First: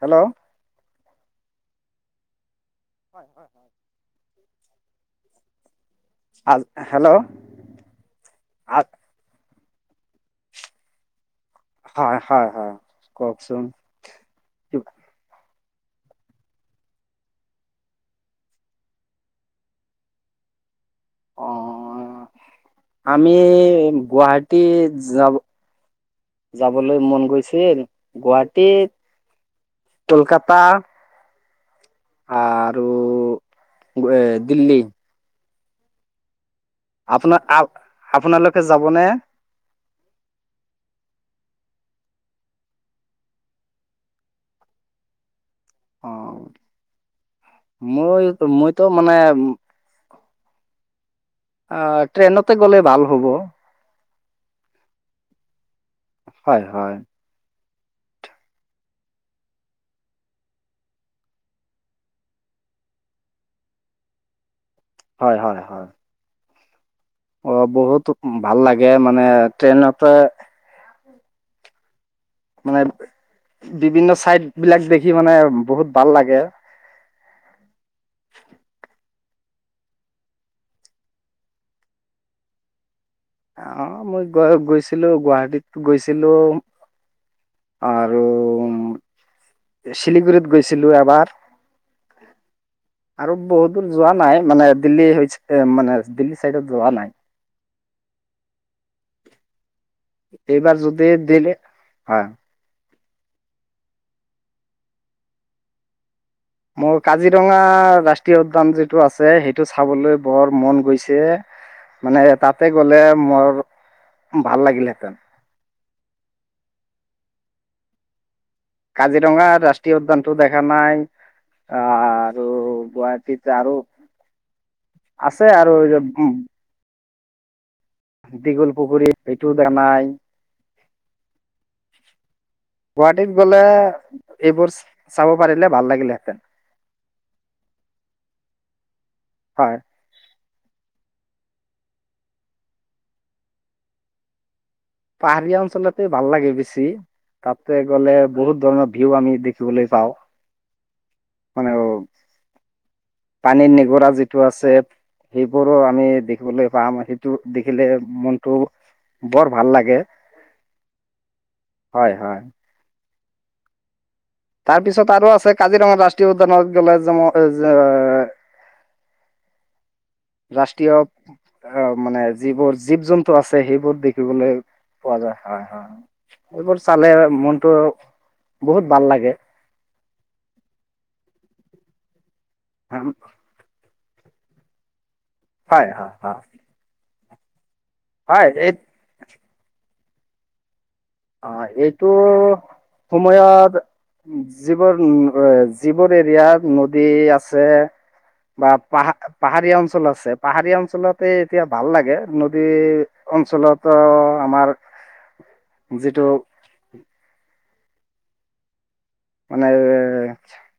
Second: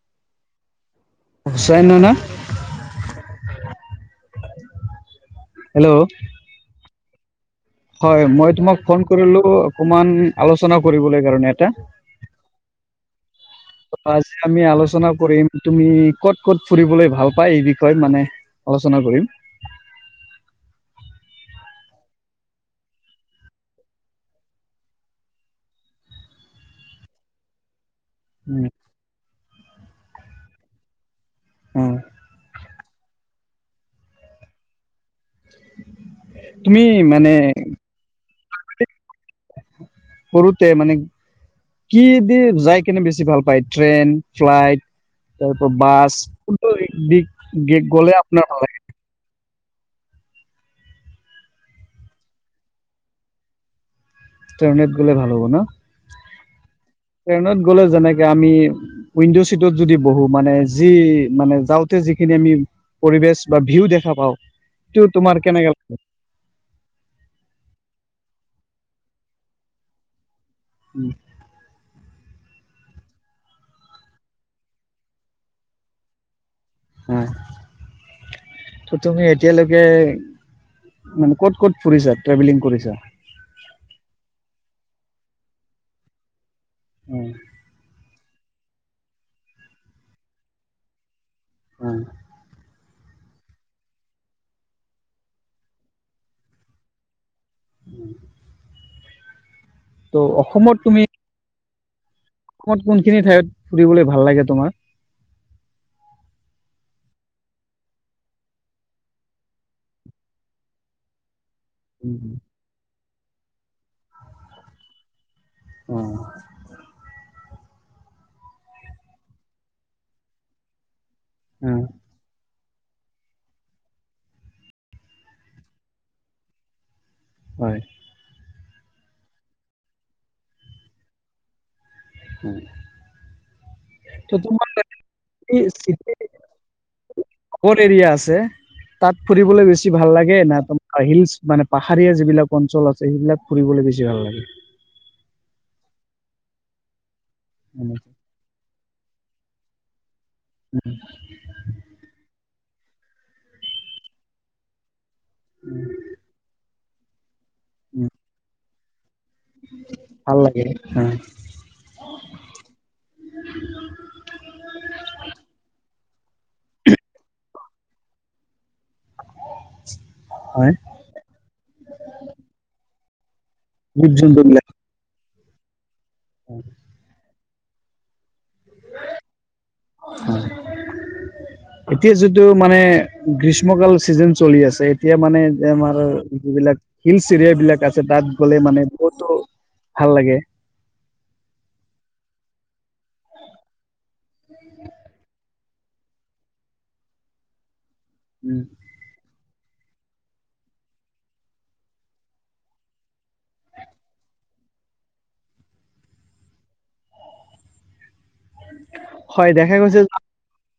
Hello. [unintelligible] [inaudible] Hello, [unintelligible] hello, হয়। মই আ তোমাক ফোন কৰিলো, অকমান আলোচনা কৰিবলৈ কাৰণে এটা। হয়। হয়। হয়। কওকচোন? ত', আজি আমি আলোচনা কৰিম তুমি ক'ত ক'ত ফুৰিবলৈ ভাল পাই, এই বিষয়ে মানে আলোচনা কৰিম। অ [inaudible] আমি গুৱাহাটীত যাব, যাবলৈ মন গৈছিল। উম গুৱাহাটীত, কলকাতা, উম', আৰু [unintelligible] দিল্লী। তুমি মানে আপোনা আ, আপোনালোকে যাবনে? সৰুতে মানে, কি দি যাই কেনে বেছি ভাল পায়? ট্ৰেইন, ফ্লাইট [unintelligible] বাছ অ [unintelligible] দি গ'লে আপোনাৰ ভাল [unintelligible] ত', মানে আহ, ট্ৰেইনতে গ'লে ভাল হ'ব। ট্ৰেইনেত গ'লে ভাল হ'ব ন? হয়। হয়। ট্ৰেইনত গ'লে, যেনেকে আমি উইণ্ডো চিটত যদি বহো মানে, যি মানে, যাওঁতে যিখিনি আমি পৰিবেচ বা ভিউ দেখা পাওঁ, [unintelligible] হয় তোমাৰ হয় কেনেকা‌ হয় অ', বহুতোক ভাল লাগে, মানে ট্ৰেইন পা উম', মানে, বিভিন্ন চাইড বিলাক দেখি, মানে বহুত বাল লাগে। হয়। ত', তুমি এতিয়ালৈকে মানে ক'ত, ক'ত ফুৰিছা, ট্ৰেভেলিং কৰিছা? আ', মই গৈ-গৈছিলো। গুৱাহাটীত গৈছিলো। উম', আৰু শিলিগুৰিত গৈছিলো। এবাৰ, উম', আৰু বহুত দূৰ যোৱা নাই, মানে দিল্লী, [unintelligible] মানে দিল্লী চাইডত যোৱা নাই। [unintelligible] ত' অসমত এইবাৰ তুমি যদি দিলে, [unintelligible] [unintelligible] কোনখিনি ঠাইত, ফুৰিবলৈ ভাল লাগে, তোমাৰ? মোৰ, কাজিৰঙা ৰাষ্ট্ৰীয় উদ্যান যিটো আছে। সেইটো চাবলৈ বৰ মন গৈছে। মানে উম, তাতে গ'লে, মোৰ ভাল লাগিলেহেঁতেন। অ', কাজিৰঙাৰ ৰাষ্ট্ৰীয় উদ্যানটো, দেখা নাই। উম', ত', গুৱাহাটীত আৰু আছে আৰু [unintelligible] হয়। দীঘল পুখুৰীত হেতু দে নাই। গুৱাহাটীত গ'লে ত' তোমাৰ এইবোৰ চাব পাৰিলে, ভাল চিটি লাগিলেহেঁতেন। [unintelligible] এৰিয়া আছে? তাত ফুৰিবলৈ হয় বেছি ভাল লাগে, না তোম হিলচ মানে পাহাৰীয়া যিবিলাক অঞ্চল আছে। সেইবিলাক ফুৰিবলে বেছি ভাল লাগে। পাহাৰীয়া অঞ্চলতে ভাল লাগে বেছি। তাতে গ'লে বহুত ধৰণৰ ভিউ, আমি দেখিবলৈ পাওঁ। উম, পানী নিগৰা যিটো আছে, সেইবোৰো আমি দেখিবলৈ পাম। টো, দেখিলে মনতটো বৰ ভাল লাগে। ভাল লাগে হয়, হয়। তাৰ পিছত আৰু আছে, কাজিৰঙাত ৰাষ্ট্ৰীয় উদ্যানত গ'লে, [inaudible] যে [inaudible] ৰাষ্ট্ৰীয় আহ মানে, যিবোৰ জীৱ-জন্তু আছে, সেইবোৰ জীৱ দেখিবলৈ জন্তুবিলাক। পোৱা যায়। হয়, হয় এইবোৰ চালে মনটো বহুত ভাল লাগে। এতিয়া যিটো মানে, গ্ৰীষ্ গ্ৰীষ্মকাল চিজন চলি আছে, এতিয়া মানে হয় আমাৰ হয় হয় যিবিলাক, হিলচ এৰিয়া বিলাক আছে তাত হয় গ'লে এই মানে, বহুতো ভাল লাগে। অ, সেইটো সময়ত যিবোৰ [unintelligible] যিবোৰ এৰিয়াত নদী আছে উম বা পাহ-পাহাৰীয়া অঞ্চল আছে, পাহাৰীয়া অঞ্চলতে এতিয়া ভাল লাগে নদী অঞ্চলতো আমাৰ যিটো হয়, মানে দেখা গৈছে যে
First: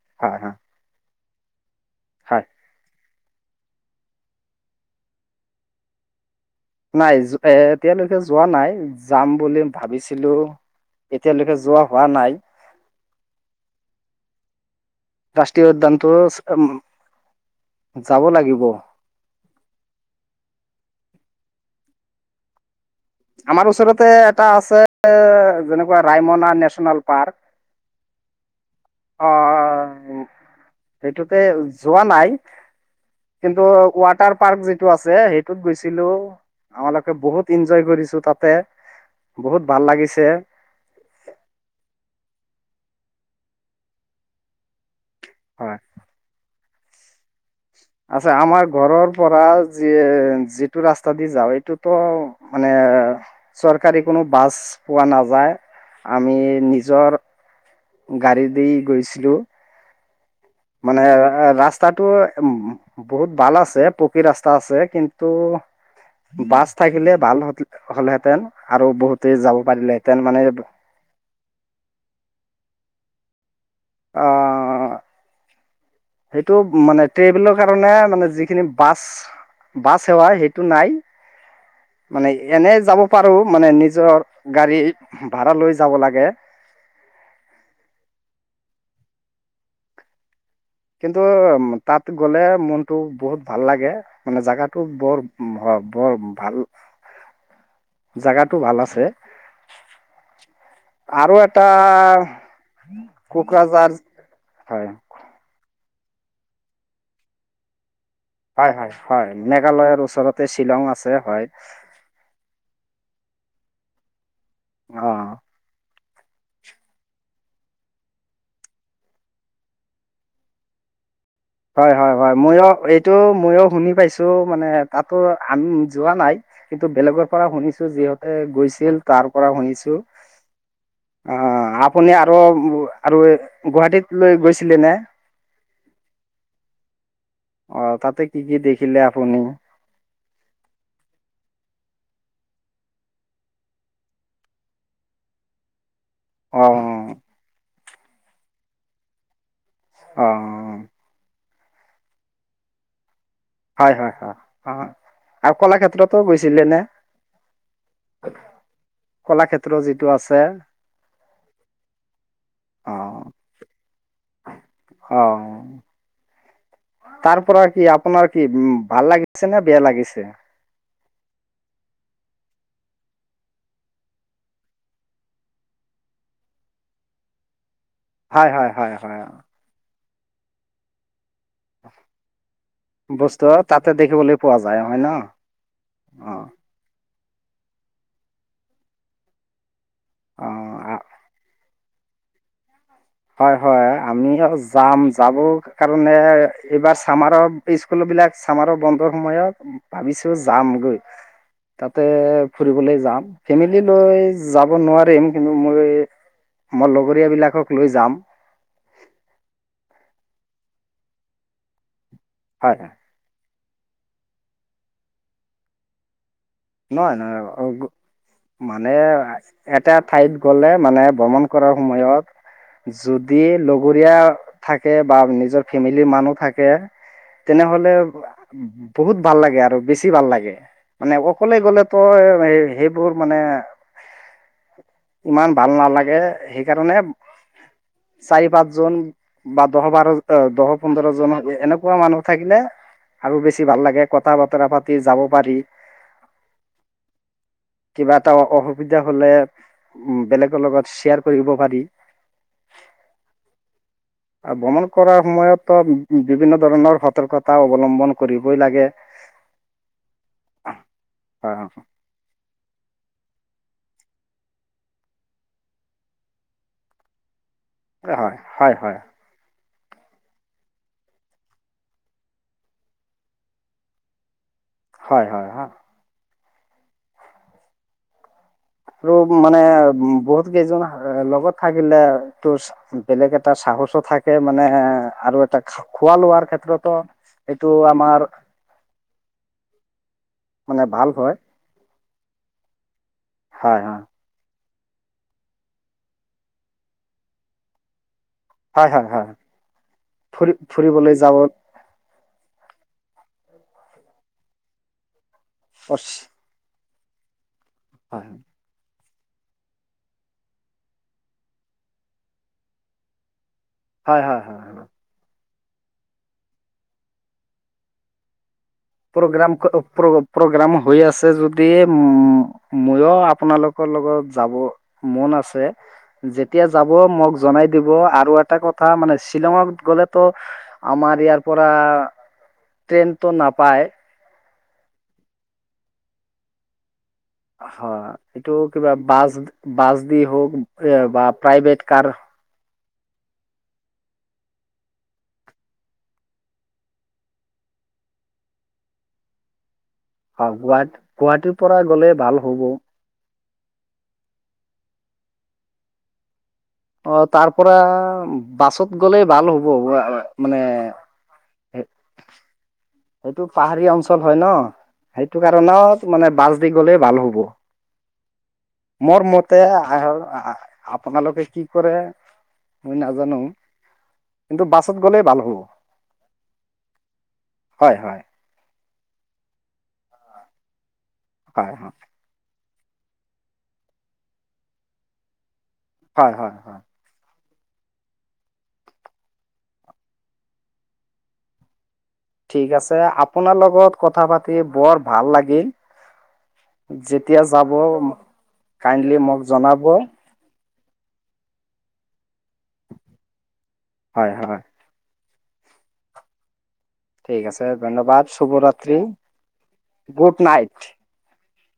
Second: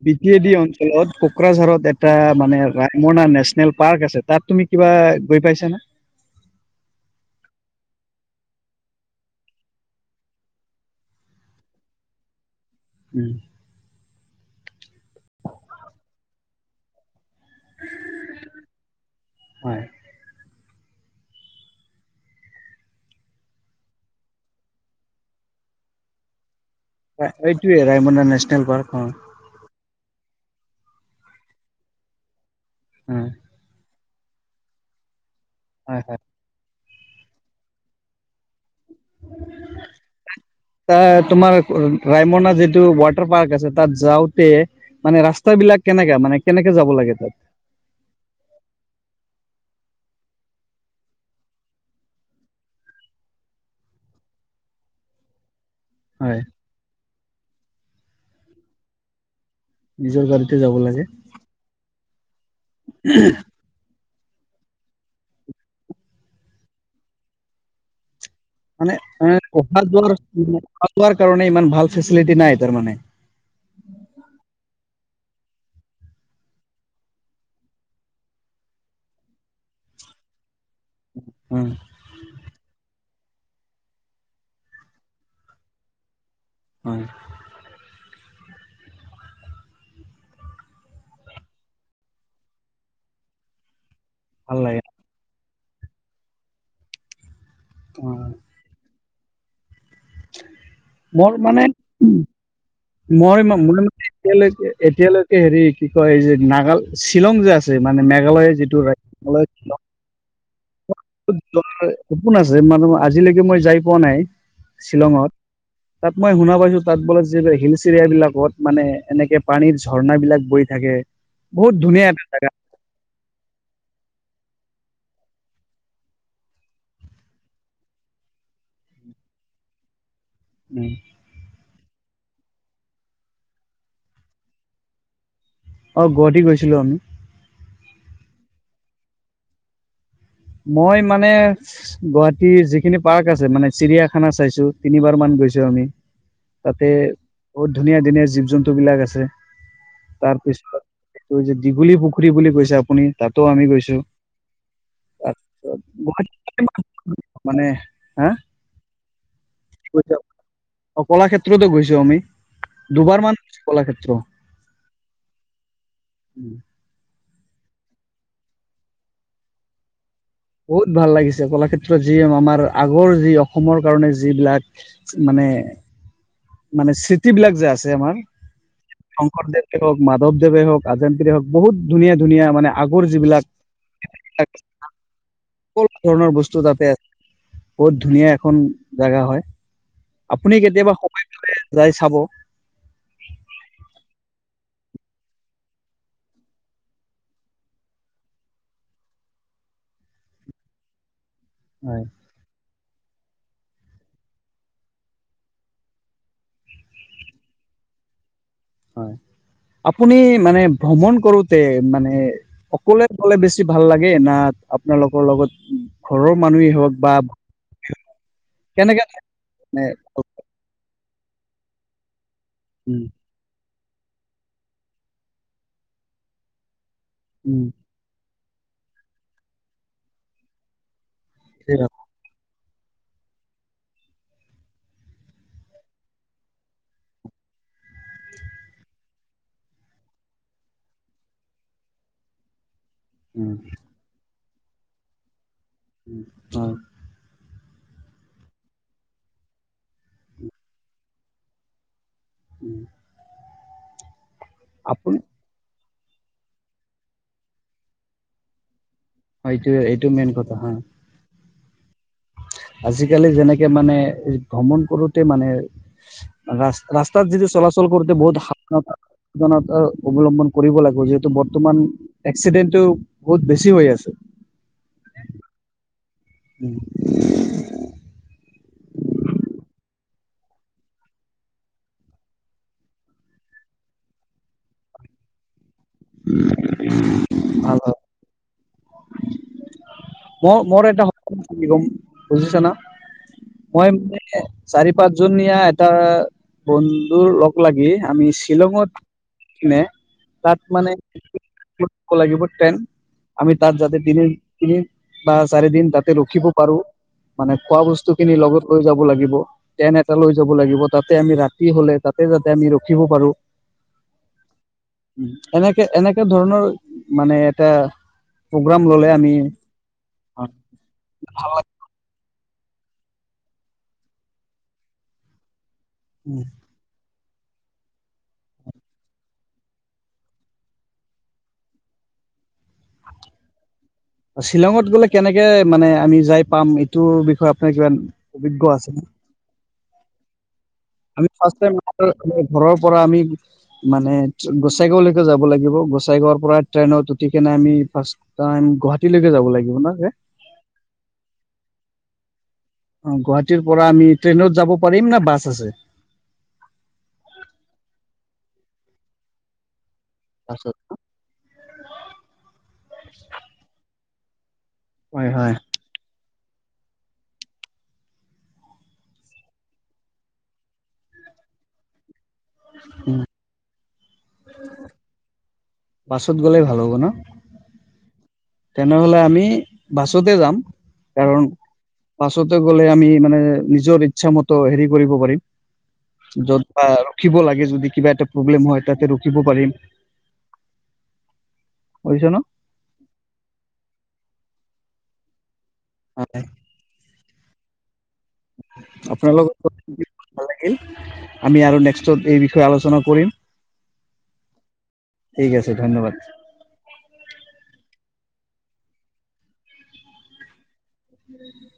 বি-টি হয় এ, হয় ডি অঞ্চলত কোকৰাঝাৰত এটা হয় মানে ৰা মোৰ না, নেচনেল পাৰ্ক আছে তাত তুমি কিবা গৈ পাইছা না? নাই এ, এতিয়ালৈকে যোৱা নাই যাম বুলি ভাবিছিলো। এতিয়ালৈকে যোৱা হোৱা নাই। উম, ৰাষ্ট্ৰীয় উদ্যানতটো, যাব লাগিব। হয়। আমাৰ ওচৰতে এটা আছে, যেনেকুৱা ৰায়মনা নেচনেল পাৰ্ক এইটোৱে ৰায়মনা নেচনেল পাৰ্ক অ, সেইটো, যোৱা নাই। উ, কিন্তু ৱাটাৰ পাৰ্ক যিটো আছে, সেইটোত হয় গৈছিলো, হয় আমালোকে বহুত এনজয় কৰিছিল তাতে, বহুত ভাল লাগিছে। এ, তোমাৰ ৰায়মনা যিটো ৱাটাৰ পাৰ্ক আছে, তাত যাওঁতে। মানে হয় ৰাস্তাাবলাক কেনেকা, মানে কেনেকে যাব লাগে তাত? আছে, আমাৰ ঘৰৰ পৰা য, যিটো ৰাস্তা দি যাওঁ এইটোতো মানে, চৰকাৰী কোনো বাছ পোৱা নাযায়। আমি হয় নিজৰ, গাড়ী দি গৈছিলোঁ। নিজৰ গাড়ীতে যাব লাগে। এ, ৰাস্তাটো উ বহুত ভাল আছে। ৰাস্তা আছে, কিন্তু বাছ থাকিলে ভাল হ'লহেতেন। আৰু মানে বহুতে যাব পাৰিলেহেঁতেন, মানে চোৱাৰ কাৰণে ইমান ভাল ফেচিলিটি নাই তাৰ মানে। অ, সেইটো মানে, ট্ৰেবেলৰ কাৰণে মানে যিখিনি বাছ বাছ সেৱা সেইটো নাই। উম, মানে এনে যাব পাৰো, মানে নিজৰ গাড়ীত ভাড়া লৈ যাব লাগে। হয়। কিন্তু তাত গ'লে মনটো বহুত ভাল লাগে, মানে ভাল লাগে জেগাটো বৰ হয় বৰ ভাল অ [unintelligible] জাগাটো ভাল আছে। [unintelligible] মোৰ আৰু মানে এটা [unintelligible] মই মানে কোকৰাঝাৰ এতিয়ালৈকে হয় এতিয়ালৈ হেৰি কি কয় যে নাগাল শ্বিলং যে আছে মানে মেঘালয় যিটো [unintelligible] তাৰ ওচৰত। শ্বিলং আছে। হয় [unintelligible] সপোন আছে মানে আজিলৈকে মই যাই পোৱা নাই অ শ্বিলঙত। তাত মই শুনা পাইছোঁ তাত বোলে যে হিলচ এৰিয়া বিলাকত মানে এনেকে পানীৰ ঝৰ্ণা বিলাক বৈ থাকে। বহুত ধুনীয়া এটা হয়-হয়-হয়, জেগা মইয়ো এইটো ম‌ইয়ো শুনি পাইছোঁ মানে তাতো আমি যোৱা নাই। কিন্তু বেলেগৰ পৰা শুনিছোঁ। যিহঁতে গৈছিল তাৰ পৰা শুনিছোঁ। উম। অ‍ঁ! আপুনি আৰু-আৰু গুৱাহাটীত লৈ গৈছিলে নে? অঁ! গুৱাহাটী গৈছিলোঁ আমি। অঁ! তাতে কি কি দেখিলে আপুনি? মই মানে গুৱাহাটীৰ যিখিনি পাৰ্ক আছে, মানে চিৰিয়াখানা চাইছোঁ তিনিবাৰ মান গৈছোঁ আমি। অ', তাতে, বহুত ধুনীয়া-ধুনীয়া জীৱ-জন্তু বিলাক আছে। তাৰপিছত অ', এইটো যে দীঘলী পুখুৰী বুলি কৈছে আপুনি তাতো আমি গৈছো হয়-হয়-হয় অঁ! আৰু তাৰপিছত কলাক্ষেত্ৰতো গৈছিলে নে? গুৱাহাটী [unintelligible] কলাক্ষেত্ৰ [unintelligible] যিটো অঁ! আছে কলাক্ষেত্ৰতো গৈছোঁ আমি। দুবাৰ মান গৈছোঁ কলাক্ষেত্ৰ। অঁ। উম। তাৰ পৰা কি, আপোনাৰ কি, উম ভাল লাগিছে নে বেয়া লাগিছে? বহুত ভাল লাগিছে। কলাক্ষেত্ৰত যি আমাৰ, আগৰ যি অসমৰ কাৰণে যিবিলাক মানে মানে সৃষ্টি বিলাক যে আছে আমাৰ। হয়-হয়-হয়-হয়, অঁ। এ ধৰক মাধৱদেৱে হওঁক, আজানপিৰে হওঁক। বহুত ধুনীয়া-ধুনীয়া মানে আগৰ বস্তু যিবিলাক [unintelligible] তাতে দেখিবলৈ পোৱা যায় হয় ন? সকলো ধৰণৰ অঁ বস্তু তাতে আছে। বহুত ধুনীয়া এখন জেগা হয়। আপুনি কেতিয়াবা অঁ সময় পালে যাই চাব। হয়-হয়। আমিও যাম, যাব কাৰণে এইবাৰ চামাৰৰ স্কুল বিলাক চামাৰ বন্ধৰ সময়ত, ভাবিছোঁ যামগৈ। তাতে হয় ফুৰিবলৈ যাম। ফেমিলি লৈ যাব নোৱাৰিম কিন্তু, মোৰ এই মোৰ লগৰীয়া বিলাকক লৈ যাম। হয়। আপুনি মানে ভ্ৰমণ কৰোঁতে, মানে হয় হয় অকলে অকলে বেছি ভাল লাগে না আপোনাৰ লগৰ লগত? [unintelligible] ঘৰৰ মানুহেই হওঁক বা নহয় নহয় অ', গ- [inaudible] মানে কেনেকা থাক মানে এটা ঠাইত গ'লে মানে ভ্ৰমণ কৰাৰ সময়ত যত উম যদি লগৰীয়া থাকে বা নিজৰ ফেমিলিৰ মানুহ থাকে উম তেনেহ'লে বহুত ভাল লাগে, আৰু বেছি ভাল লাগে। মানে অক অকলে গ'লে সেইটোৱে কথা। তই এ সেইবোৰ মানে ইমান ভাল নালাগে সেইকাৰণে, চাৰি, পাঁচ জন বা দহ, বাৰ, ভিতৰ দহ, পোন্ধৰ জন, এনেকুৱা মানুহ থাকিলে আৰু উম বেছি ভাল লাগে, কথা-বতৰা পাতি যাব পাৰি। উম, হয়। কিবা এটা অ-অসুবিধা হলে, বেলেগৰ লগত শ্বেয়াৰ কৰিব পাৰি। উম। আৰু ভ্ৰমণ কৰাৰ সময়তো বিভিন্ন ধৰণৰ সতৰ্কতা অৱলম্বন কৰিবই লাগে। অ', এইটোৱে, এইটো মেইন কথা হয়। অ', আজিকালি যেনেকে মানে ভ্ৰমণ কৰোঁতে মানে ৰাস্ত-ৰাস্তাত যদি চলাচল কৰোঁতে হয় বহুত হয় সাৱধানতা হয় সাৱধানতা অৱলম্বন কৰিব লাগিব। যিহেতু বৰ্তমান এক্সিডেণ্টটো বহুত বেছি হৈ আছে। হয়-হয়-হয়। উম। তো মানে উম, বহুত কেইজন এ লগত থাকিলে তোৰ চা বেলেগ এটা সাহসো থাকে, মানে আৰু এটা খোৱা-লোৱাৰ ক্ষেত্ৰতো এইটো ভাল হয় আমাৰ মানে ভাল হয়। কি কম বুজিছা না? হয় মই হয় মানে চাৰি, পাঁচজনীয়া এটা বন্ধুৰ লগ লাগি আমি হয় শ্বিলঙত হয় কিনে তাত মানে, যাবত [unintelligible] লাগিব তেন আমি তাত যাতে দিনে তিনি বা চাৰি দিন তাতে ৰখিব পাৰো মানে খোৱা বস্তু খিনি লগত, লৈ যাব লাগিব। টেন এটা লৈ যাব লাগিব তাতে আমি ৰাতি হলে তাতে যাতে আমি ৰখিব পাৰো। হয়-হয়-হয়। উ এনেকে-এনেকে ধৰণৰ মানে এটা প্ৰগ্ৰাম ল'লে, আমি প্ৰগ্ৰাম প্ৰগ্ৰাম হৈ আছে যদি ময়ো আপোনালোকৰ লগত যাব মন আছে, যেতিয়া যাব মোক জনাই দিব আৰু এটা কথা মানে শ্বিলঙত গ'লেতো আমাৰ ইয়াৰ পৰা ট্ৰেনটো নাপায়? শ্বিলঙত গ'লে কেনেকে মানে আমি যাই পাম এইটো বিষয়ে আপোনাৰ কিবা হয়, এইটো অভিজ্ঞ আছে কিবা নে বাছ-বাছ দি হওক বা আমি ফাৰ্ষ্ট টাইম প্ৰাইভেট কাৰ, ঘৰৰ পৰা আমি মানে গোচাইগাঁওলৈকে যাব লাগিব গোচাইগাঁওৰ পৰা ট্ৰেইনত উঠি কিনে আমি ফাৰ্ষ তাইম গুৱাহাটীলৈকে যাব লাগিব না অ, গুৱাহাটী-গুৱাহাটীৰ পৰা গ'লে ভাল হ'ব। অ, গুৱাহাটীৰ পৰা আমি ট্ৰেইনত যাব পাৰিম না বাছ আছে। অ, তাৰ পৰা বাছত গ'লে ভাল হ'ব মানে এইটো পাহাৰী অঞ্চল হয় ন' হয় সেইটো হয় কাৰণত মানে বাছ দি গলেই ভাল হ'ব। মোৰ মতে আ-আপোনালোকে কি কৰে মই নাজানো- কিন্তু বাছত গ'লেই ভাল হ'ব। বাছত গ'লে ভাল হ'ব ন। হয় হয়। তেনে হ'লে আমি বাছতে যাম। কাৰণ হয় হয়। বাছতে গ'লে আমি মানে নিজৰ ইচ্ছা মতে হেৰি কৰিব পাৰিম। হয় হয় যত হয় বা ৰখিব লাগে যদি কিবা এটা প্ৰব্লেম হয় তাতে ৰখিব পাৰিম। কৰিছ ন? ঠিক আছে, আপোনাৰ লগত কথা পাতি বৰ ভাল লাগিল। হয় যেতিয়া যাব কাইণ্ডলি আপোনাৰ মোক লগত কথা জনাব। পাতি ভাল লাগিল, আমি আৰু নেক্সটত এই বিষয়ে আলোচনা কৰিম। হয় হয় ঠিক আছে ধন্যবাদ। ঠিক আছে, ধন্যবাদ, শুভ ৰাত্ৰি, গুড নাইট। [unintelligible]